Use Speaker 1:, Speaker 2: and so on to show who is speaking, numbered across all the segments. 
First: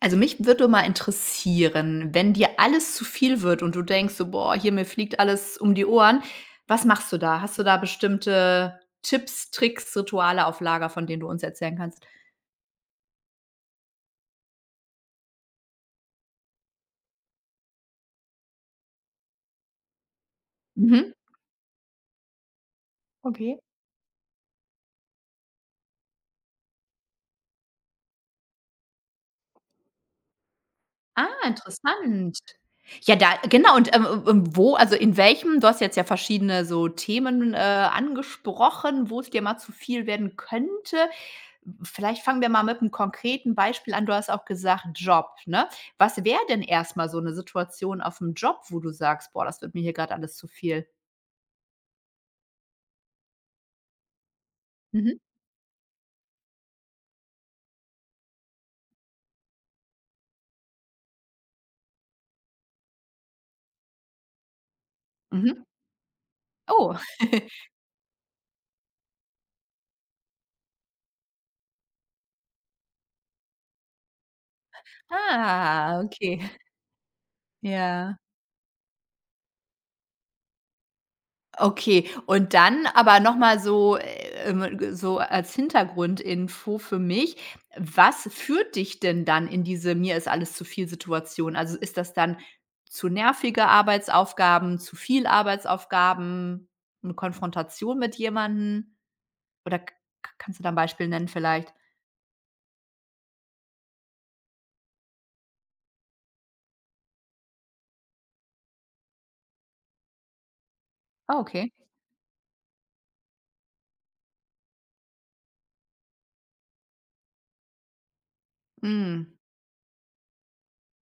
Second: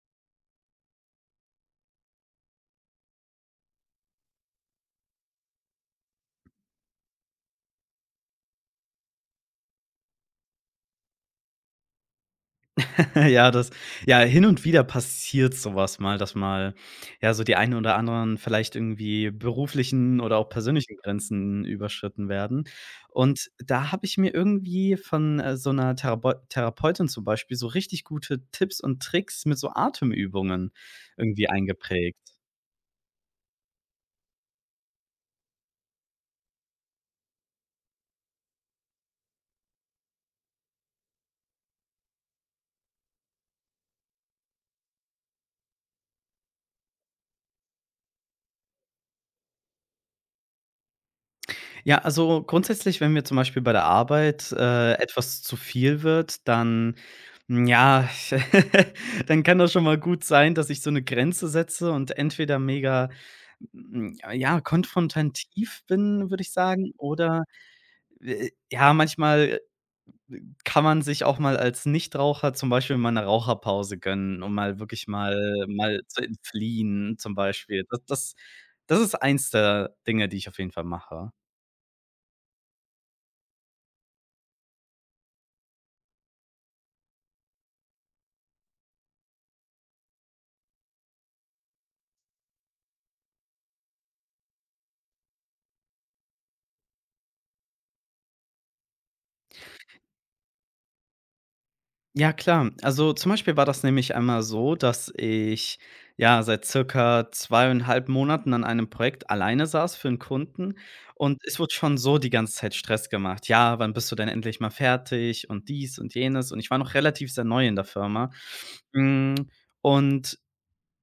Speaker 1: Also, mich würde mal interessieren, wenn dir alles zu viel wird und du denkst so: „Boah, hier mir fliegt alles um die Ohren“, was machst du da? Hast du da bestimmte Tipps, Tricks, Rituale auf Lager, von denen du uns erzählen kannst?
Speaker 2: Ja, das ja, hin und wieder passiert so was mal, dass mal, ja, so die einen oder anderen vielleicht irgendwie beruflichen oder auch persönlichen
Speaker 1: Mhm.
Speaker 2: Grenzen überschritten werden. Und
Speaker 1: Okay.
Speaker 2: da habe ich mir irgendwie von, so einer Therabeu Therapeutin zum Beispiel so richtig gute Tipps und Tricks mit so Atemübungen
Speaker 1: Ah,
Speaker 2: irgendwie eingeprägt.
Speaker 1: interessant. Ja, da genau und, wo also, in welchem du hast jetzt ja verschiedene so Themen, angesprochen, wo es dir mal zu viel werden könnte. Vielleicht fangen wir mal mit einem konkreten Beispiel an. Du hast auch gesagt, Job, ne? Was wäre denn erstmal so 'ne Situation aufm Job, wo du sagst: „Boah, das wird mir hier grad alles zu viel?“
Speaker 2: Ja, also grundsätzlich, wenn mir zum Beispiel bei der Arbeit,
Speaker 1: Mhm,
Speaker 2: etwas zu viel wird, dann hm, ja, dann kann das schon mal gut sein, dass ich so eine Grenze setze und entweder mega, ja,
Speaker 1: mhm.
Speaker 2: konfrontativ bin, würde ich sagen,
Speaker 1: Oh.
Speaker 2: oder, ja, manchmal kann man sich auch mal als Nichtraucher zum Beispiel mal eine Raucherpause gönnen, um mal wirklich mal
Speaker 1: Ah,
Speaker 2: zu
Speaker 1: okay.
Speaker 2: entfliehen zum Beispiel. Das
Speaker 1: Ja.
Speaker 2: das das ist eins der Dinge, die ich auf jeden Fall mache.
Speaker 1: Okay, und dann aber noch mal so, so als Hintergrundinfo für mich: Was führt dich denn dann in diese „Mir ist alles zu viel“ Situation? Also, ist das dann zu nervige Arbeitsaufgaben, zu viel Arbeitsaufgaben, eine Konfrontation mit jemandem? Oder k k kannst du da ein Beispiel nennen vielleicht?
Speaker 2: Ja, klar. Also, zum Beispiel war das nämlich einmal so, dass ich, ja, seit circa 2,5 Monaten an einem Projekt alleine saß für einen Kunden
Speaker 1: Ah,
Speaker 2: und es
Speaker 1: okay.
Speaker 2: wurde schon so die ganze Zeit Stress gemacht. „Ja, wann bist du denn endlich mal fertig?“ und dies und jenes und ich war noch relativ sehr neu in der Firma.
Speaker 1: Mhm.
Speaker 2: Hm, und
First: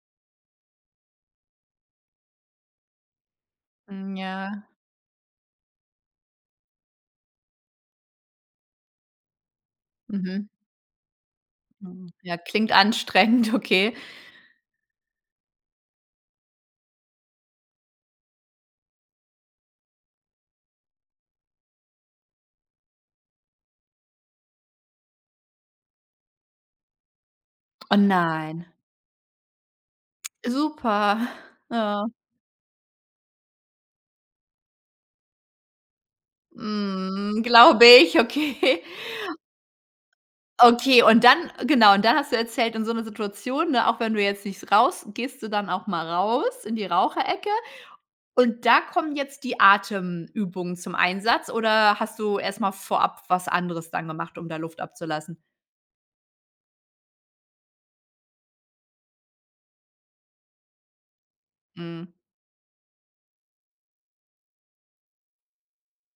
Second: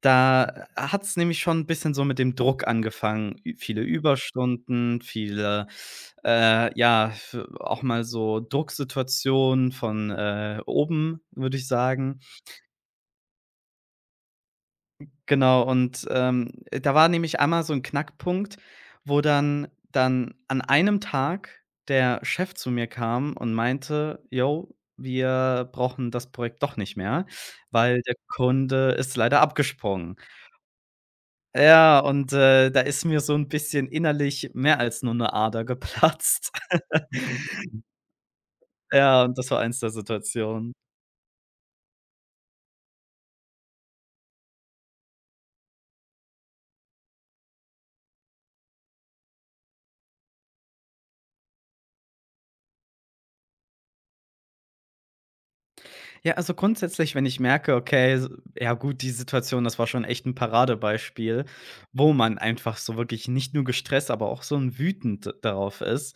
Speaker 2: da hat es nämlich schon ein bisschen so mit dem Druck angefangen. Ü Viele
Speaker 1: Hm, ja.
Speaker 2: Überstunden, viele, ja, f auch mal so Drucksituationen von,
Speaker 1: Mhm.
Speaker 2: oben, würde ich
Speaker 1: Mhm.
Speaker 2: sagen.
Speaker 1: Ja, klingt anstrengend, okay.
Speaker 2: Genau, und, da war nämlich einmal so ein Knackpunkt, wo dann an einem Tag der Chef zu mir kam und meinte: "Yo, wir brauchen das Projekt doch nicht mehr,
Speaker 1: Oh
Speaker 2: weil der
Speaker 1: nein.
Speaker 2: Kunde ist leider abgesprungen.“
Speaker 1: Super.
Speaker 2: Ja,
Speaker 1: Ja.
Speaker 2: und, da ist mir so ein bisschen innerlich mehr als nur 'ne Ader geplatzt.
Speaker 1: Mhm, glaube ich, okay.
Speaker 2: Ja, und das war eins der Situationen.
Speaker 1: Okay, und dann genau, und dann hast du erzählt, in so 'ner Situation, ne, auch wenn du jetzt nicht raus gehst du dann auch mal raus in die Raucherecke und da kommen jetzt die Atemübungen zum Einsatz oder hast du erst mal vorab was anderes dann gemacht, um da Luft abzulassen?
Speaker 2: Ja, also grundsätzlich, wenn ich merke, okay, s ja gut, die Situation, das war schon echt ein Paradebeispiel,
Speaker 1: Mhm.
Speaker 2: wo man einfach so wirklich nicht nur gestresst, aber auch so ein wütend darauf ist.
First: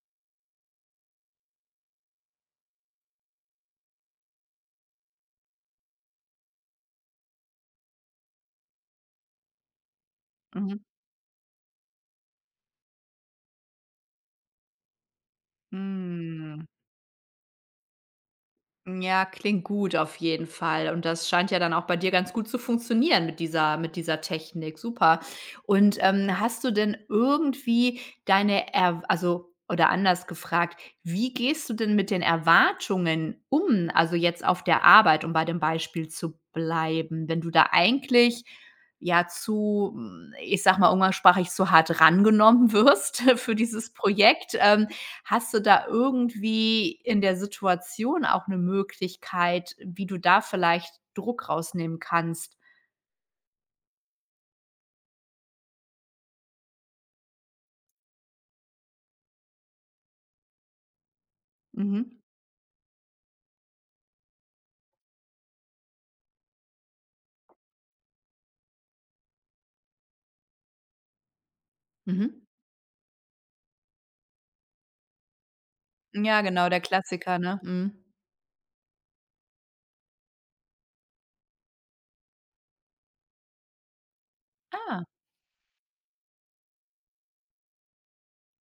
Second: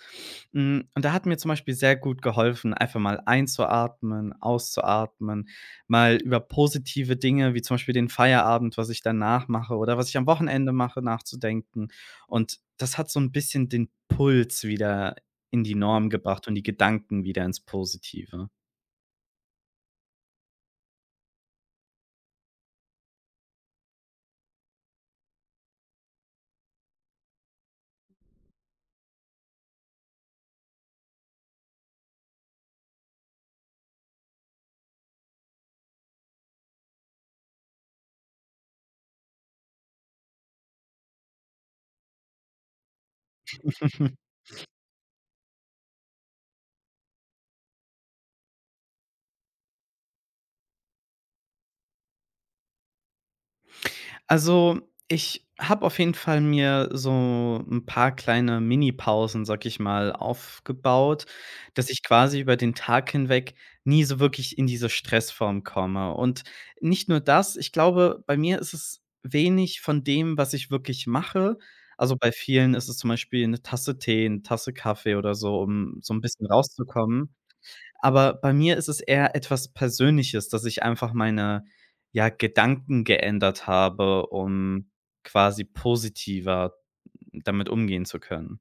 Speaker 2: Und da hat mir zum Beispiel sehr gut geholfen, einfach mal einzuatmen, auszuatmen, mal über positive Dinge wie zum Beispiel den Feierabend, was ich danach mache oder was ich am Wochenende
Speaker 1: Mhm.
Speaker 2: mache, nachzudenken. Und das hat so ein bisschen den Puls wieder in die Norm gebracht und die
Speaker 1: Mhm.
Speaker 2: Gedanken wieder ins Positive.
Speaker 1: Ja, klingt gut auf jeden Fall. Und das scheint ja dann auch bei dir ganz gut zu funktionieren mit dieser Technik. Super. Und, hast du denn irgendwie deine Erw also oder anders gefragt, wie gehst du denn mit den Erwartungen um? Also, jetzt auf der Arbeit, um bei dem Beispiel zu bleiben, wenn du da eigentlich, ja, zu, hm, ich sag mal umgangssprachlich, zu hart rangenommen wirst für dieses Projekt. Hast du da irgendwie in der Situation auch 'ne Möglichkeit, wie du da vielleicht Druck rausnehmen kannst?
Speaker 2: Also, ich habe auf jeden Fall mir so ein paar kleine Mini-Pausen, sage ich mal, aufgebaut, dass
Speaker 1: Mhm,
Speaker 2: ich quasi über den Tag hinweg nie so wirklich in diese Stressform komme. Und nicht nur das, ich glaube, bei mir ist es wenig von dem, was ich wirklich mache. Also,
Speaker 1: mhm.
Speaker 2: bei vielen ist es zum Beispiel eine Tasse Tee, eine Tasse Kaffee oder so, um so ein
Speaker 1: Ja,
Speaker 2: bisschen
Speaker 1: genau, der
Speaker 2: rauszukommen.
Speaker 1: Klassiker, ne? Mhm.
Speaker 2: Aber bei mir ist es eher etwas Persönliches, dass ich einfach meine, ja, Gedanken geändert habe, um
Speaker 1: Ah,
Speaker 2: quasi positiver damit umgehen zu können.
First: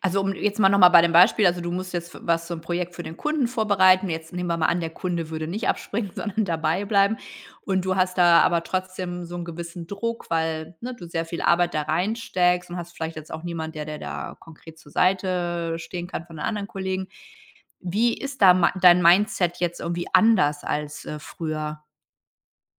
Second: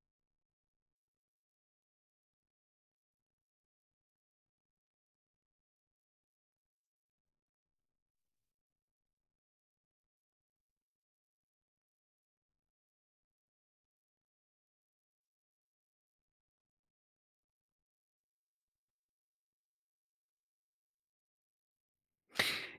Speaker 1: also, um jetzt mal noch mal bei dem Beispiel also, du musst jetzt f was so 'n Projekt für den Kunden vorbereiten. Jetzt nehmen wir mal an, der Kunde würde nicht abspringen, sondern dabei bleiben und du hast da aber trotzdem so 'n gewissen Druck, weil, ne, du sehr viel Arbeit da reinsteckst und hast vielleicht jetzt auch niemand, der dir da konkret zur Seite stehen kann von den anderen Kollegen. Wie ist da mei dein Mindset jetzt irgendwie anders als, früher?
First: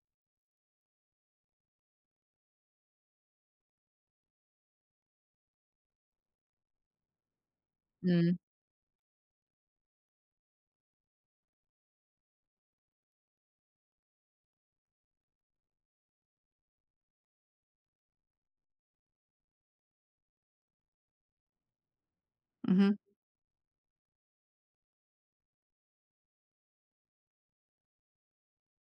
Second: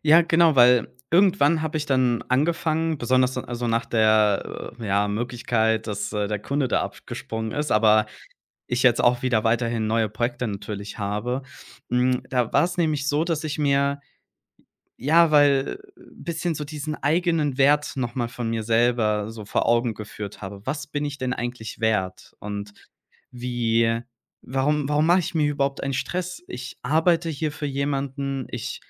Speaker 2: Ja, genau, weil irgendwann habe ich dann angefangen, besonders dann also nach der, ja, Möglichkeit, dass, der Kunde da abgesprungen ist, aber
Speaker 1: Mhm.
Speaker 2: ich jetzt auch wieder weiterhin neue Projekte natürlich habe. Da war es nämlich so, dass ich mir ja, weil bisschen so diesen eigenen Wert noch mal von mir selber so vor Augen geführt habe. Was bin ich denn eigentlich wert? Und
Speaker 1: Mhm.
Speaker 2: wie warum warum mache ich mir überhaupt einen Stress? Ich arbeite hier für jemanden, ich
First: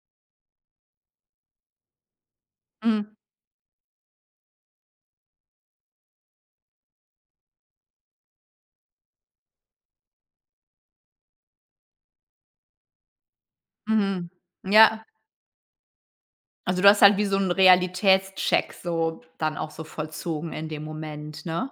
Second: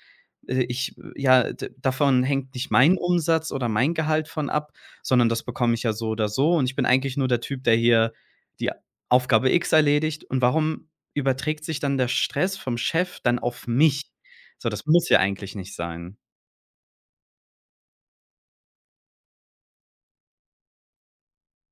Speaker 2: ich ja, d davon hängt nicht mein
Speaker 1: Mhm.
Speaker 2: Umsatz oder mein Gehalt von ab, sondern das bekomme ich ja so oder so und ich bin eigentlich nur der Typ, der hier die Aufgabe X erledigt und warum überträgt sich dann der Stress vom Chef dann auf mich?
Speaker 1: Mhm.
Speaker 2: So, das
Speaker 1: Ja.
Speaker 2: muss ja eigentlich nicht sein.
Speaker 1: Also, du hast halt wie so einen Realitätscheck so dann auch so vollzogen in dem Moment, ne?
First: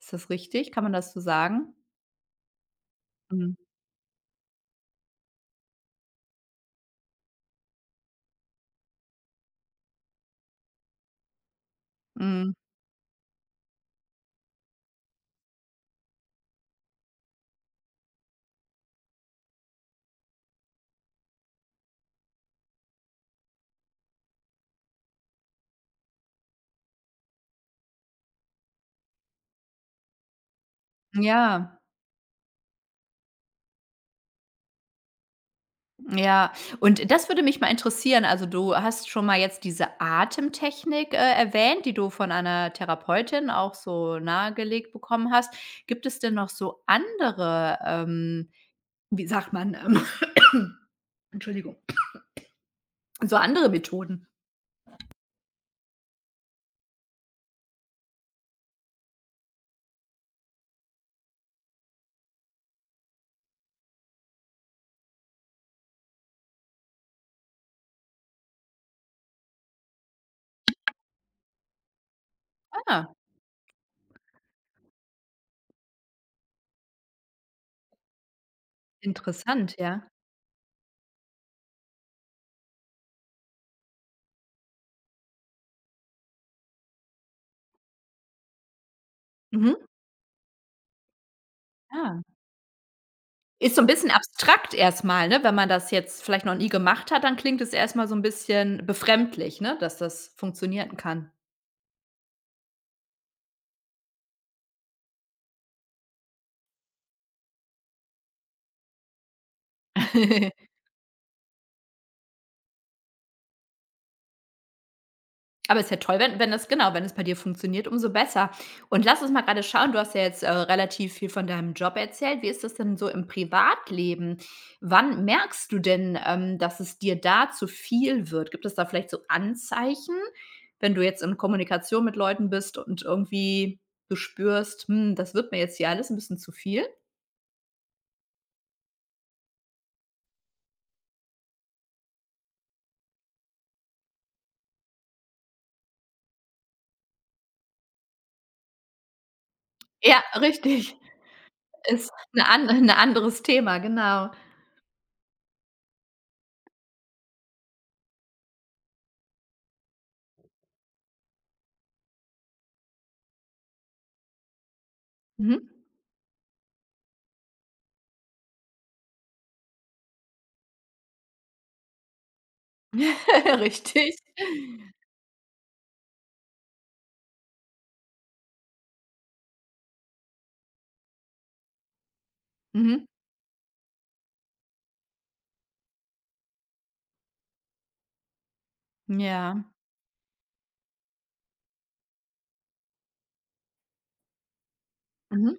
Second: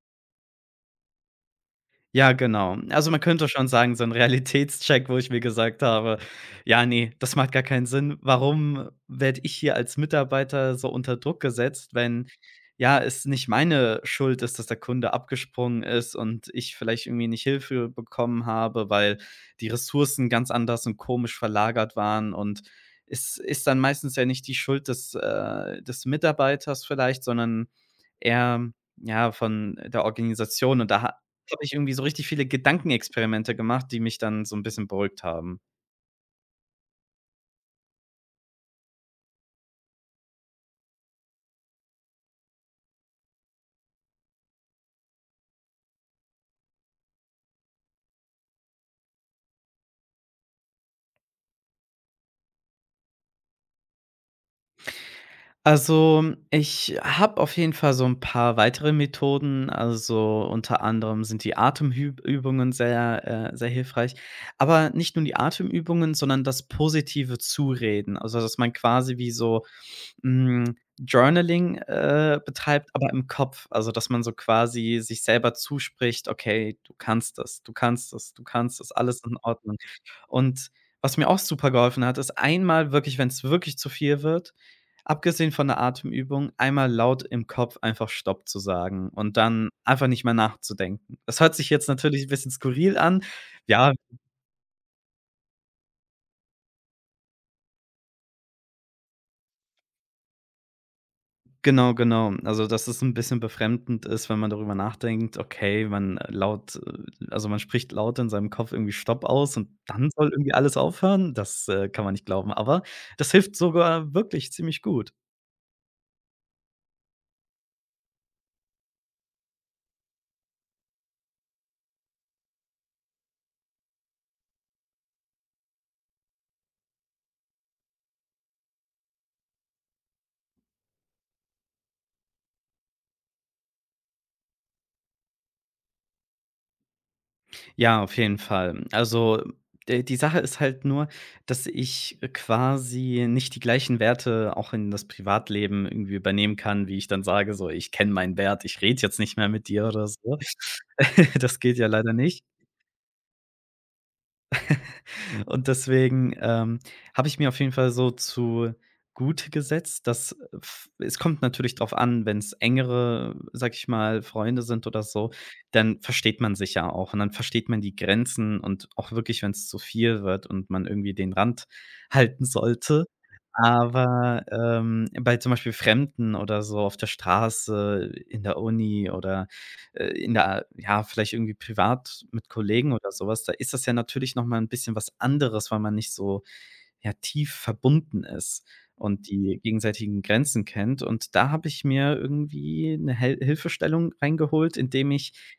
Speaker 1: Ist das richtig? Kann man das so sagen?
Speaker 2: Ja, genau. Also, man könnte
Speaker 1: Mhm.
Speaker 2: schon sagen, so ein Realitätscheck, wo ich mir gesagt habe: „Ja, nee, das macht gar keinen Sinn. Warum werde ich hier als Mitarbeiter so unter Druck gesetzt, wenn,
Speaker 1: Mhm.
Speaker 2: ja, es nicht meine Schuld ist, dass der Kunde abgesprungen ist und ich vielleicht irgendwie nicht Hilfe bekommen habe, weil die Ressourcen ganz anders und komisch verlagert waren?“ Und es ist dann meistens ja nicht die Schuld des Mitarbeiters vielleicht, sondern eher, ja, von der Organisation. Und da habe
Speaker 1: Ja,
Speaker 2: ich irgendwie so richtig viele Gedankenexperimente gemacht, die mich dann so 'n bisschen beruhigt haben.
Speaker 1: ja. Und das würde mich mal interessieren. Also, du hast schon mal jetzt diese Atemtechnik, erwähnt, die du von einer Therapeutin auch so nahegelegt bekommen hast. Gibt es denn noch so andere, wie sagt man, Entschuldigung, so andere Methoden.
Speaker 2: Also, ich habe auf jeden Fall so 'n paar weitere Methoden. Also, unter anderem sind die Atemhüb Übungen sehr hilfreich. Aber nicht nur die Atemübungen, sondern das positive Zureden. Also, dass man quasi wie so Journaling, betreibt,
Speaker 1: Ah,
Speaker 2: aber im Kopf. Also, dass man so quasi sich selber zuspricht: „Okay, du kannst das, du kannst das, du kannst das, alles in
Speaker 1: interessant,
Speaker 2: Ordnung.“
Speaker 1: ja.
Speaker 2: Und was mir auch super geholfen hat, ist einmal wirklich, wenn es wirklich zu viel wird, abgesehen von der Atemübung, einmal laut im Kopf einfach „Stopp“ zu sagen und dann
Speaker 1: Mhm.
Speaker 2: einfach nicht mehr nachzudenken. Das hört sich jetzt
Speaker 1: Ja.
Speaker 2: natürlich 'n bisschen skurril an.
Speaker 1: Ist so 'n
Speaker 2: Ja,
Speaker 1: bisschen abstrakt erst mal, ne? Wenn man das jetzt vielleicht noch nie gemacht hat, dann klingt es erst mal so 'n bisschen befremdlich, ne, dass das funktionieren kann.
Speaker 2: genau, genau. Also, dass es ein bisschen befremdend ist, wenn man darüber nachdenkt, okay, man laut also, man spricht laut in seinem Kopf irgendwie „Stopp“ aus und dann soll irgendwie alles aufhören? Das, kann man nicht glauben, aber das hilft sogar wirklich ziemlich gut.
Speaker 1: Aber ist ja toll, wenn das genau, wenn es bei dir funktioniert, umso besser. Und lass uns mal gerade schauen, du hast ja jetzt, relativ viel von deinem Job erzählt. Wie ist das denn so im Privatleben? Wann merkst du denn, dass es dir da zu viel wird? Gibt es da vielleicht so Anzeichen, wenn du jetzt in Kommunikation mit Leuten bist und irgendwie du spürst: „Hm, das wird mir jetzt hier alles ein bisschen zu viel?“
Speaker 2: Ja, auf jeden Fall. Also, d die Sache ist halt nur, dass ich quasi nicht die gleichen Werte auch in das Privatleben irgendwie übernehmen kann, wie ich dann sage, so: „Ich kenne meinen Wert, ich rede jetzt nicht mehr mit dir“ oder
Speaker 1: Ja,
Speaker 2: so.
Speaker 1: richtig.
Speaker 2: Das geht ja
Speaker 1: Ist
Speaker 2: leider nicht.
Speaker 1: 'ne an ein anderes Thema, genau.
Speaker 2: Und deswegen, habe ich mir auf jeden Fall so zu gut gesetzt, dass f es kommt natürlich drauf an, wenn es engere, sag ich mal, Freunde sind oder so,
Speaker 1: Mhm.
Speaker 2: dann versteht man sich ja auch und dann versteht man die Grenzen und auch wirklich, wenn es zu viel wird und man irgendwie den Rand halten sollte,
Speaker 1: Richtig.
Speaker 2: aber, bei zum Beispiel Fremden oder so auf der Straße, in der Uni oder, in der ja, vielleicht irgendwie privat mit Kollegen
Speaker 1: Mhm.
Speaker 2: oder sowas, da ist das ja natürlich noch mal 'n bisschen was anderes, weil man nicht so, ja, tief verbunden ist und die
Speaker 1: Ja.
Speaker 2: gegenseitigen Grenzen kennt. Und da habe ich mir irgendwie eine Hel Hilfestellung reingeholt, indem ich
Speaker 1: Mhm.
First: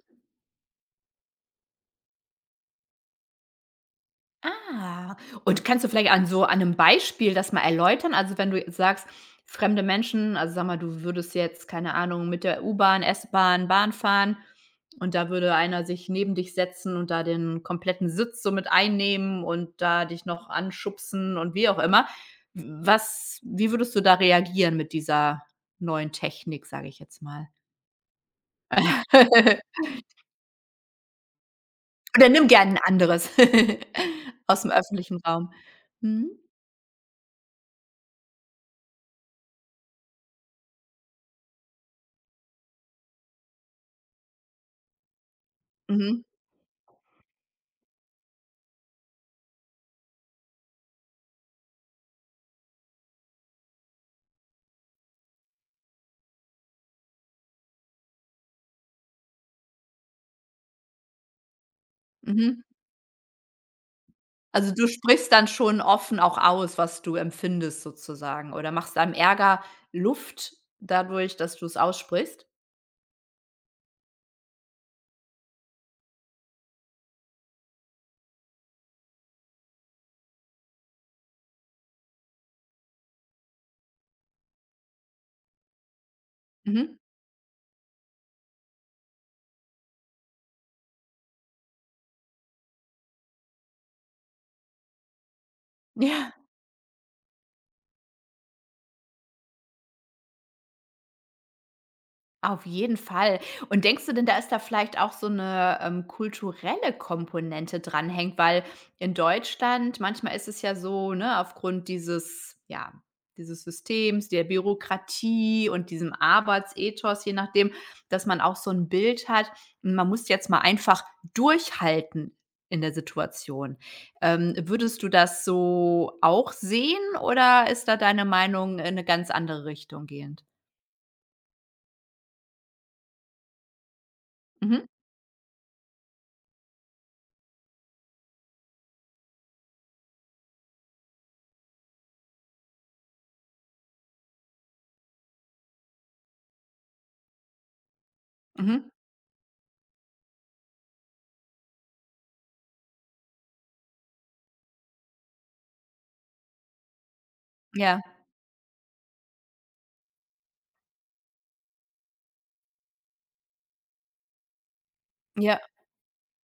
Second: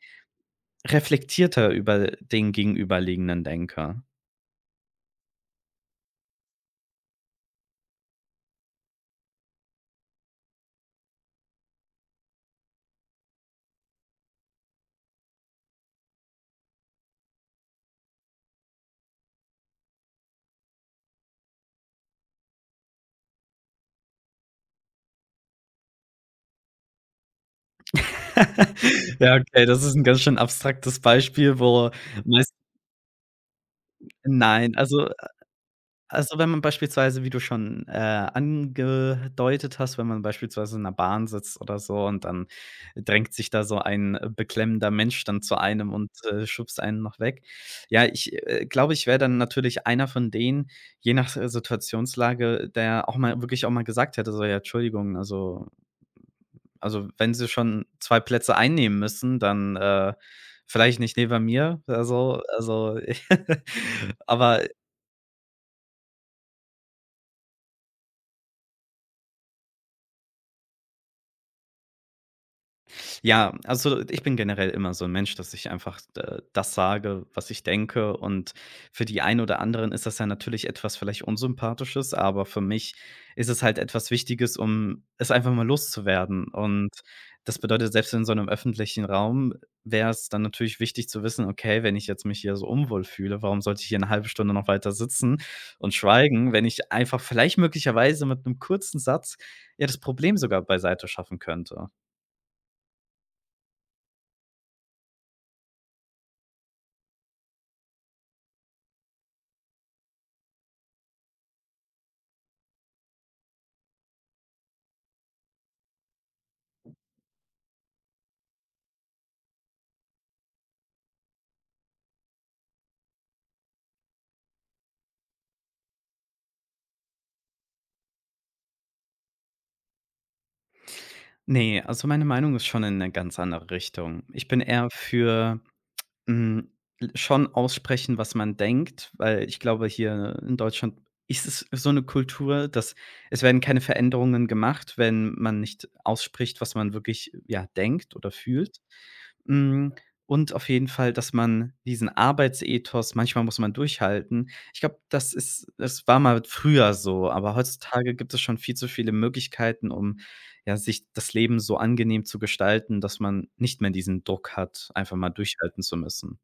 Speaker 2: reflektierter über den Gegenüberliegenden denke.
Speaker 1: Ah, und kannst du vielleicht an so an 'nem Beispiel das mal erläutern? Also, wenn du jetzt sagst, fremde Menschen also, sag mal, du würdest jetzt, keine Ahnung, mit der U-Bahn, S-Bahn, Bahn fahren und da würde einer sich neben dich setzen und da den kompletten Sitz so mit einnehmen und da dich noch anschubsen und wie auch immer. Was wie würdest du da reagieren mit dieser neuen Technik, sage ich jetzt mal?
Speaker 2: Ja, okay, das ist ein ganz schön abstraktes Beispiel, wo
Speaker 1: Oder nimm
Speaker 2: meistens
Speaker 1: gerne ein anderes aus dem
Speaker 2: nein, also
Speaker 1: öffentlichen Raum. Mhm.
Speaker 2: wenn man beispielsweise, wie du schon, angedeutet hast, wenn man beispielsweise in der Bahn sitzt oder so und dann drängt sich da so ein, beklemmender Mensch dann zu einem und,
Speaker 1: Mhm.
Speaker 2: schubst einen noch weg. Ja, ich, glaube, ich wäre dann natürlich einer von denen, je nach, Situationslage, der auch mal wirklich auch mal gesagt hätte, so: „Ja, Entschuldigung, also wenn Sie schon 2 Plätze einnehmen müssen, dann, vielleicht nicht neben mir, also
Speaker 1: Mhm.
Speaker 2: aber
Speaker 1: Also, du sprichst dann schon offen auch aus, was du empfindest sozusagen oder machst deinem Ärger Luft dadurch, dass du es aussprichst?
Speaker 2: Ja, also ich bin generell immer so ein Mensch, dass ich einfach d das sage, was ich denke und für die einen oder anderen ist das ja natürlich etwas vielleicht Unsympathisches, aber für mich ist es halt etwas Wichtiges, um es einfach mal loszuwerden und
Speaker 1: Mhm.
Speaker 2: das bedeutet, selbst in so einem öffentlichen Raum wäre es dann natürlich wichtig zu wissen: „Okay, wenn ich jetzt mich hier so unwohl fühle, warum sollte ich hier eine halbe Stunde noch weiter sitzen und
Speaker 1: Ja.
Speaker 2: schweigen, wenn ich einfach vielleicht möglicherweise mit einem kurzen Satz ja das Problem sogar beiseite schaffen könnte?“
Speaker 1: Auf jeden Fall. Und denkst du denn, da ist da vielleicht auch so eine kulturelle Komponente dranhängt? Weil in Deutschland manchmal ist es ja so, ne, aufgrund dieses ja, dieses Systems, der Bürokratie und diesem Arbeitsethos, je nachdem, dass man auch so ein Bild hat, man muss jetzt mal einfach durchhalten in der Situation. Würdest du das so auch sehen oder ist da deine Meinung in eine ganz andere Richtung gehend?
Speaker 2: Nee, also meine Meinung ist schon in eine ganz andere Richtung. Ich bin
Speaker 1: Mhm,
Speaker 2: eher für, hm, l schon aussprechen, was man denkt, weil ich glaube, hier in Deutschland ist es so eine Kultur, dass es werden keine Veränderungen gemacht, wenn man nicht ausspricht, was man wirklich, ja, denkt oder fühlt.
Speaker 1: mhm,
Speaker 2: Hm, und auf jeden Fall, dass man diesen Arbeitsethos manchmal muss man durchhalten. Ich glaube, das war mal früher so, aber
Speaker 1: ja.
Speaker 2: heutzutage gibt es schon viel zu viele Möglichkeiten, um ja, sich das Leben so angenehm zu gestalten, dass man nicht mehr diesen Druck hat, einfach mal
Speaker 1: Ja,
Speaker 2: durchhalten zu müssen.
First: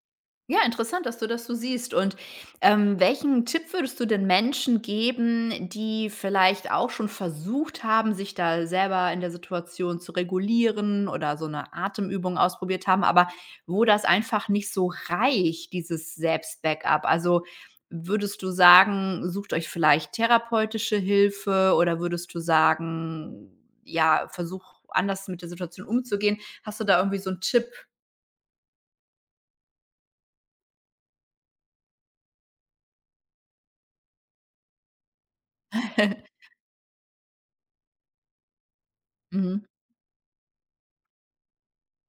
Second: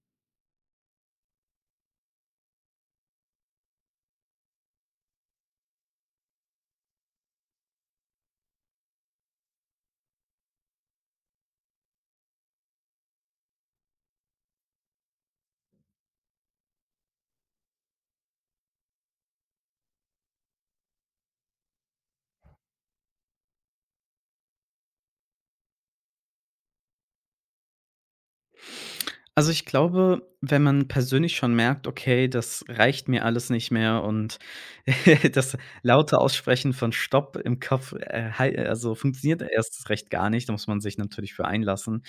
Speaker 1: ja, interessant, dass du das so siehst. Und welchen Tipp würdest du den Menschen geben, die vielleicht auch schon versucht haben, sich da selber in der Situation zu regulieren oder so eine Atemübung ausprobiert haben, aber wo das einfach nicht so reicht, dieses Selbstbackup? Also würdest du sagen, sucht euch vielleicht therapeutische Hilfe oder würdest du sagen, ja, versuch anders mit der Situation umzugehen? Hast du da irgendwie so einen Tipp?
Speaker 2: Also, ich glaube, wenn man persönlich schon merkt: „Okay, das reicht mir alles nicht mehr“ und das laute Aussprechen von Stopp im Kopf, hal also, funktioniert
Speaker 1: Mhm.
Speaker 2: erst recht gar nicht, da muss man sich natürlich für einlassen.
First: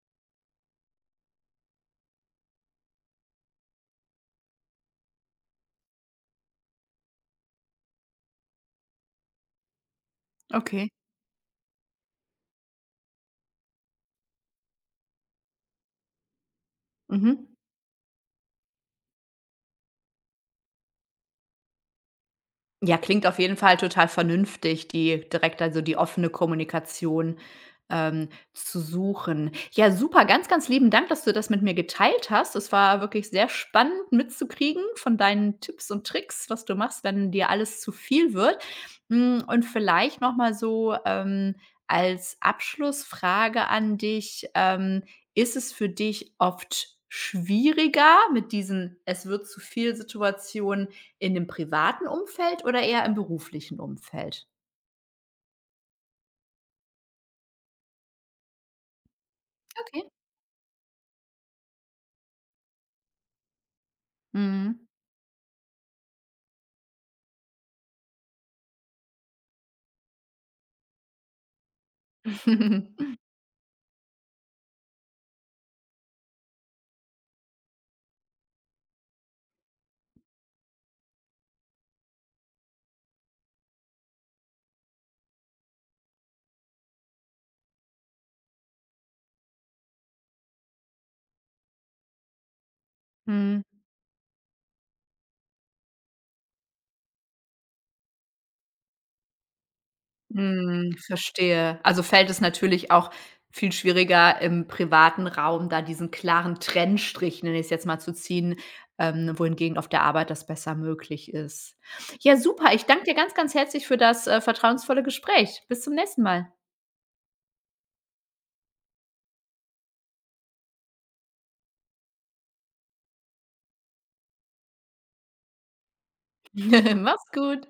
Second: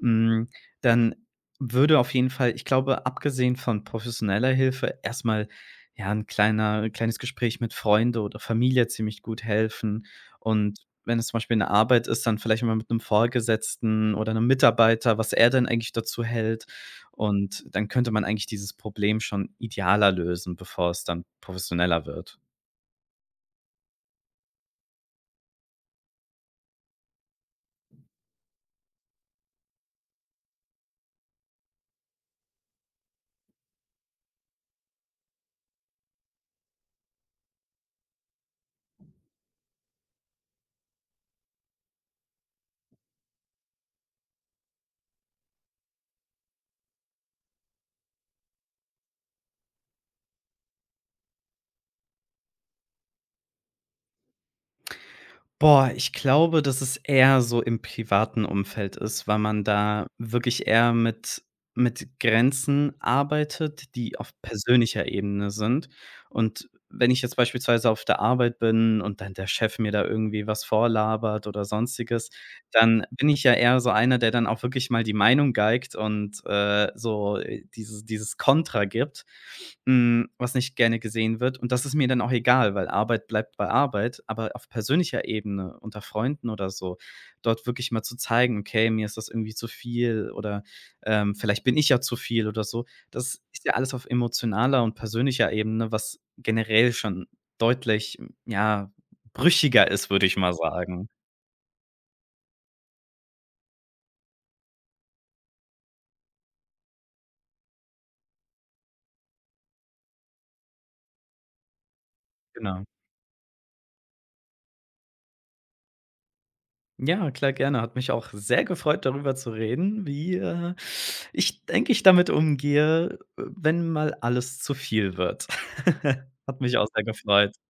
Speaker 2: Hm, Dann würde auf jeden Fall ich glaube, abgesehen von professioneller Hilfe erstmal ja, ein kleiner kleines Gespräch mit Freunde oder Familie ziemlich gut helfen. Und
Speaker 1: Okay.
Speaker 2: wenn es zum Beispiel eine Arbeit ist, dann vielleicht mal mit einem Vorgesetzten oder einem Mitarbeiter, was er denn eigentlich dazu hält.
Speaker 1: Mhm.
Speaker 2: Und dann könnte man eigentlich dieses Problem schon idealer lösen, bevor es dann professioneller wird.
Speaker 1: Ja, klingt auf jeden Fall total vernünftig, die direkt also die offene Kommunikation, zu suchen. Ja, super, ganz, ganz lieben Dank, dass du das mit mir geteilt hast. Es war wirklich sehr spannend mitzukriegen von deinen Tipps und Tricks, was du machst, wenn dir alles zu viel wird. Hm, und vielleicht noch mal so, als Abschlussfrage an dich, ist es für dich oft schwieriger, mit diesen „Es wird zu viel“ Situationen in dem privaten Umfeld oder eher im beruflichen Umfeld?
Speaker 2: Boah, ich glaube, dass es eher so im privaten Umfeld ist, weil man
Speaker 1: Okay.
Speaker 2: da wirklich eher mit Grenzen arbeitet, die auf
Speaker 1: Mhm.
Speaker 2: persönlicher Ebene sind. Und wenn ich jetzt beispielsweise auf der Arbeit bin und dann der Chef mir da irgendwie was vorlabert oder sonstiges, dann bin ich ja eher so einer, der dann auch wirklich mal die Meinung geigt und, so, dieses Kontra gibt, was nicht gerne gesehen wird. Und das ist mir dann auch egal, weil Arbeit bleibt bei Arbeit, aber auf persönlicher Ebene unter Freunden oder so, dort wirklich mal zu zeigen: „Okay, mir ist das irgendwie zu viel“ oder, „vielleicht bin ich ja zu viel“ oder so. Das
Speaker 1: Mhm.
Speaker 2: ist ja alles auf emotionaler und persönlicher Ebene, was generell schon deutlich, ja, brüchiger ist, würde ich mal
Speaker 1: Mhm,
Speaker 2: sagen.
Speaker 1: verstehe. Also, fällt es natürlich auch viel schwieriger im privaten Raum, da diesen klaren Trennstrich, nenne ich es jetzt mal, zu ziehen, wohingegen auf der Arbeit das besser möglich ist. Ja, super.
Speaker 2: Genau.
Speaker 1: Ich danke dir ganz, ganz herzlich für das, vertrauensvolle Gespräch. Bis zum nächsten Mal.
Speaker 2: Ja, klar, gerne. Hat mich auch sehr gefreut, darüber zu reden, wie, ich denke, ich damit umgehe, wenn mal alles zu viel wird. Hat mich auch sehr
Speaker 1: Mach's
Speaker 2: gefreut.
Speaker 1: gut.